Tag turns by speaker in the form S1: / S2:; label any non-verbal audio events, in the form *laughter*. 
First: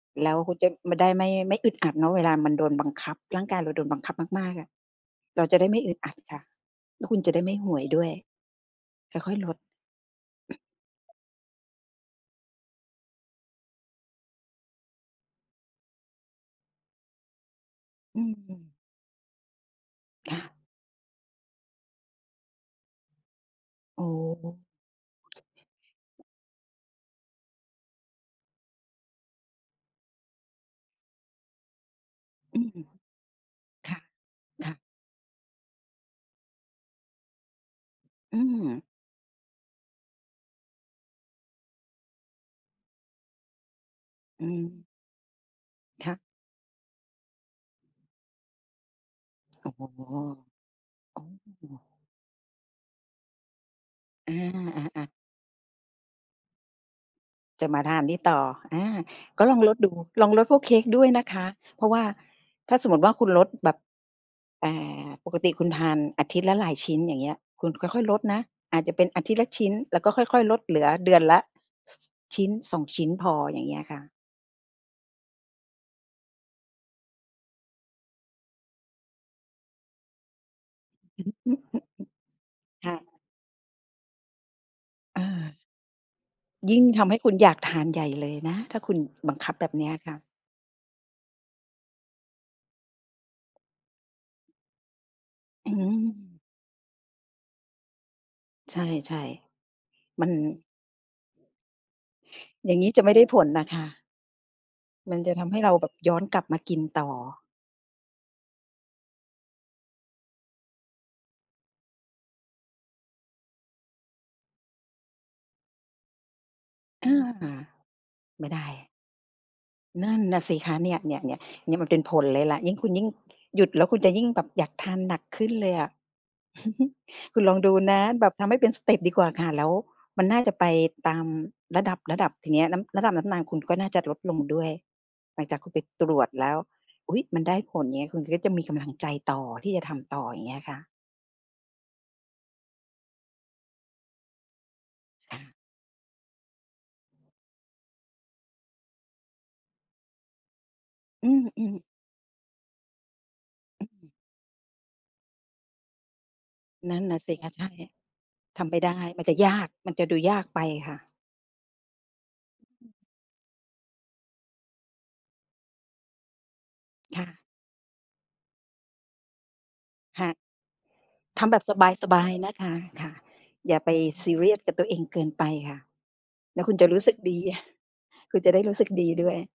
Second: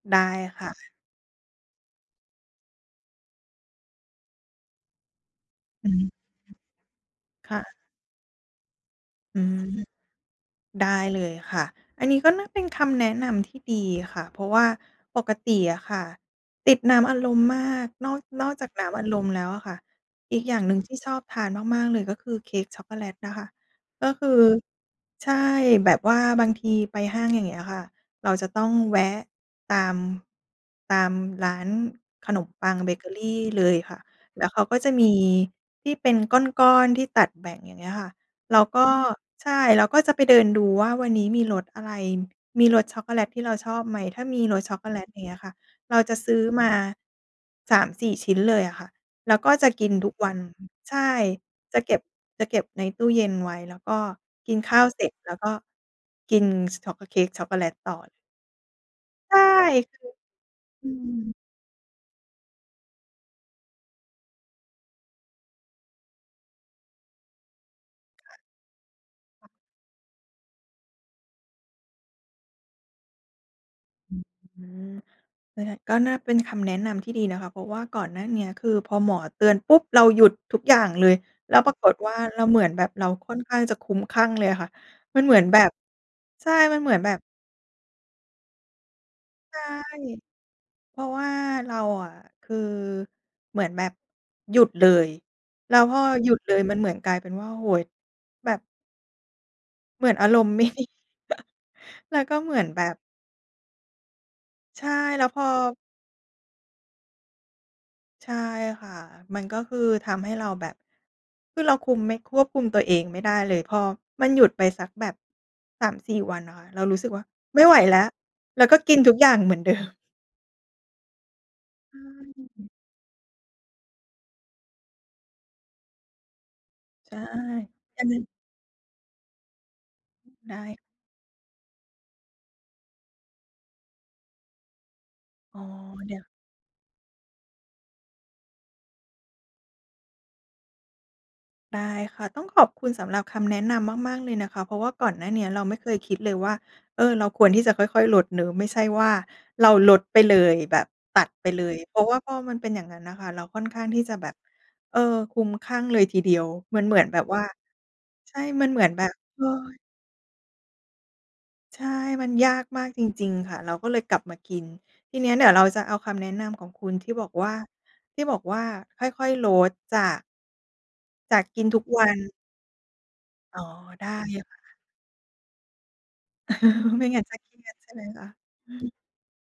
S1: ได
S2: แ
S1: ้
S2: ล้วคุณ
S1: ค
S2: จะ
S1: ่
S2: ไ
S1: ะ
S2: ม่ได้ ไม่ ไม่อึดอัดเนาะ เวลามันโดนบังคับ ร่างกายเราโดนบังคับมาก ๆ อะ เราจะได้ไม่
S1: อื
S2: อึด
S1: ม
S2: อัดค่ะ แล้วคุณจะได้
S1: ค
S2: ไม่
S1: ่
S2: โห
S1: ะ
S2: ยด้วย ค่อ
S1: อ
S2: ย
S1: ื
S2: ๆ ลด
S1: ม ได้เลยค่ะ อันนี้ก็น่าเป็น คำแนะนำที่ดีค่ะ เพราะว่าปกติอะค่ะติดน้ำอัดลมมาก นอก
S2: อื
S1: นอกจาก
S2: ม
S1: น้ำอัดลมแล้วอะค่ะ
S2: ค
S1: อี
S2: ่
S1: ก
S2: ะ
S1: อย่างหนึ่งที่ชอบทานมาก ๆ เลยก็คือเค้กช็อกโกแลตนะคะ
S2: โอ
S1: ก็
S2: ้
S1: คือ ใช่ แบบว่าบางทีไปห้าง อย่างเงี้ยอะค่ะ เราจะต้องแวะตาม ตามร้านขนม
S2: อื
S1: ป
S2: อ
S1: ั
S2: ฮ
S1: ง
S2: ึ
S1: เบเกอรี เลย
S2: ค
S1: ค
S2: ่
S1: ่
S2: ะ
S1: ะ แล้วเขา
S2: ค่
S1: ก็
S2: ะ
S1: จะมีที่ เป็นก้อน ๆ ที่ตัดแบ่ง อย่างเงี้ยค่ะ
S2: อื
S1: เราก
S2: ม
S1: ็ ใช่ เราก็จะไปเดินดูว่าวันนี้มีรสอะไร มีรสช็อกโกแลตที่เราชอบไหม ถ้ามี
S2: อื
S1: รสช็อค
S2: ม
S1: โกแลต อย่างเงี้ยอะค่ะ เรา
S2: ค
S1: จ
S2: ะ
S1: ะซื้อมา 3-4 ชิ้นเลยอะค่ะ แล้วก็
S2: โอ
S1: จะ
S2: ้โ
S1: กินทุ
S2: ฮ
S1: กวัน อือ ใช่
S2: โอ้
S1: จะเก็บ จะเก็บในตู้เย็นไว้ แล้วก็
S2: อา
S1: กินข้าว
S2: อ
S1: เส
S2: า
S1: ร็
S2: ๆ
S1: จ แล้วก็กิน ซ ช็อก ก เค้กช็อกโกแล
S2: จะ
S1: ต
S2: มา
S1: ต
S2: ท
S1: ่
S2: า
S1: อ
S2: นนี่ต่อ อา
S1: ใช่
S2: ก็ลองลดดู
S1: คือ
S2: ลองลดพวกเค้
S1: อ
S2: ก
S1: ื
S2: ด้วยนะ
S1: ม
S2: คะ เพราะว่า ถ้าสมมุติว่าคุณลดแบบ อ่า ปกติคุณทานอาทิตย์ละหลายชิ้น อย่างเงี้ย คุณค่อย ๆ ลดนะ อาจจะเป็นอาทิตย์ละชิ้น แล้วก็ค่อย ๆ ลด เหลือเดือนละ ซ 1-2 ชิ้นพอ อย่างเงี้ยค่ะ
S1: อืม ก็ได้ ก็น่าเป็น คำแนะนำที่ดีนะคะ เพราะว่าก่อนหน้าเนี้ย คือพอหมอเตือนปุ๊บ เราหยุดทุกอย่างเลย แล้วปราก
S2: *chuckles*
S1: ฏว่าเราเหมือนแบ
S2: ค
S1: บ
S2: ่
S1: เรา
S2: ะ
S1: ค่อนข้างจะคลุ้มคลั่งเลยอะค่ะ มั
S2: อ
S1: นเหมือน
S2: า
S1: แบบ ใช่
S2: ย
S1: มั
S2: ิ่
S1: น
S2: ง
S1: เหมือน
S2: ท
S1: แ
S2: ำ
S1: บ
S2: ให้
S1: บ
S2: คุณอยากทานใหญ่เลยนะ ถ้าคุณบังคั
S1: ใ
S2: บ
S1: ช่
S2: แบบเนี้ยอะค่ะ
S1: เพราะว่าเราอะ คือ เหมือนแบบ หยุดเลย
S2: อ
S1: แ
S2: ื้
S1: ล้
S2: อฮ
S1: ว
S2: ึ
S1: พอหยุด
S2: อ
S1: เลย มันเหมือนกลายเป็นว่า โอ้โฮ แบบ
S2: ใช่
S1: เหมือน
S2: ๆ
S1: อ
S2: มั
S1: า
S2: น
S1: รมณ์ไม่ ดี *chuckles* แล้วก็เหมือน
S2: อย่า
S1: แ
S2: ง
S1: บ
S2: งี้
S1: บ
S2: จะไม่ได้ผลน่ะค่ะ
S1: ใช่
S2: มั
S1: แ
S2: น
S1: ล้ว
S2: จะ
S1: พ
S2: ท
S1: อ
S2: ำให้เราแบบย้อนกลับมากินต่อ
S1: ใช่ค่ะ มันก็คือทำให้เราแบบ คือเราคุมไม่ ควบคุมตัวเองไม่ได้เลย พอมันหยุดไปสักแบบ 3-4 วันอะค่ะ เรารู้ส
S2: เอ
S1: ึกว่า
S2: อ
S1: "ไม่ไหวแล้ว"
S2: ไม่ได
S1: แล้วก็
S2: ้
S1: กินทุกอย่างเหมือน เดิม
S2: นั่นน่ะสิคะ เนี่ย ๆ ๆ เนี่ย มัน
S1: ใ
S2: เป็นผลเลยล่ะ
S1: ช่
S2: ยิ่งคุณยิ่ง หยุดแล้ว คุณจะยิ่งแบบอยากทานหนักขึ้นเลยอะ *chuckles*
S1: ใช่
S2: คุณลองดูน
S1: อ
S2: ะ
S1: ันนั้น
S2: แบบทำให้เป็นสเต็ปดีกว่าค่ะ แล้วมัน
S1: อ
S2: น่าจ
S1: ไ
S2: ะ
S1: ด้
S2: ไปตามระดับ ๆ ทีเนี้ย น้ำ ระดับน้ำ นาน คุณก็น่าจะลดลงด้วย หลังจ
S1: อ
S2: า
S1: ๋
S2: ก
S1: อ
S2: คุณไปต
S1: เด
S2: ร
S1: ี๋ย
S2: ว
S1: ว
S2: จแล้ว "อุ๊ย มันได้ผล" เงี้ย คุณก็จะมีกำลังใจต่อ ที่จะทำต่อ อย่างเงี้ยค่ะ
S1: ได้ค่ะ ต้องขอบคุณสำหรับคำแนะนำมาก ๆ เลยนะคะ เพราะว่าก่อนหน้าเนี้ยเราไม่เคยคิดเลยว่า เออ เราควรที่จะค่อย ๆ ลดเนาะ ไม่ใช่ว่าเราลดไปเลย แบบตั
S2: อื
S1: ดไปเล
S2: ม
S1: ย
S2: ๆ
S1: เพราะว่าพอมันเป็นอย่างงั้นน่ะค่ะ เราค่อนข้าง ที่
S2: อื
S1: จ
S2: อ
S1: ะแบบ เออ คลุ้มคลั่งเลยทีเดียว มันเ
S2: น
S1: หมื
S2: ั่
S1: อ
S2: น
S1: น
S2: น
S1: แ
S2: ่
S1: บ
S2: ะ
S1: บ
S2: สิ
S1: ว่า
S2: คะ ใช่
S1: ใช่
S2: ท
S1: มัน
S2: ำไม
S1: เ
S2: ่
S1: หมื
S2: ไ
S1: อ
S2: ด
S1: น
S2: ้
S1: แบบ
S2: มันจะ
S1: เฮ้
S2: ยาก
S1: อ
S2: มันจะดูยากไปค่ะ
S1: ใช่ มันยากม
S2: อ
S1: า
S2: ื
S1: ก
S2: ม
S1: จริง ๆ ค่ะ เราก็เลยกลับมากิน ทีนี้เดี๋ยวเราจะเอาคำแนะนำของคุณ ที่
S2: ค
S1: บ
S2: ่
S1: อก
S2: ะ
S1: ว่า ที่บอกว่าค่อย ๆ ลดจาก
S2: ค่ะ
S1: จา
S2: ท
S1: ก
S2: ำแบ
S1: กิ
S2: บ
S1: นทุกว
S2: ส
S1: ั
S2: บ
S1: น
S2: าย ๆ นะคะ ค่ะ
S1: อ๋อ
S2: อย่าไป
S1: ได้
S2: ซี
S1: อยู่
S2: เรียสกับตัวเองเกินไปค่ะ แล้วคุณจะร
S1: *chuckles*
S2: ู
S1: ไม
S2: ้
S1: ่
S2: สึก
S1: งั้นจ
S2: ด
S1: ะ
S2: ี
S1: เครีย
S2: *chuckles*
S1: ด ใช่ไหมคะ?
S2: ค
S1: *chuckles*
S2: ุณจะได้รู้สึกดี ด้วย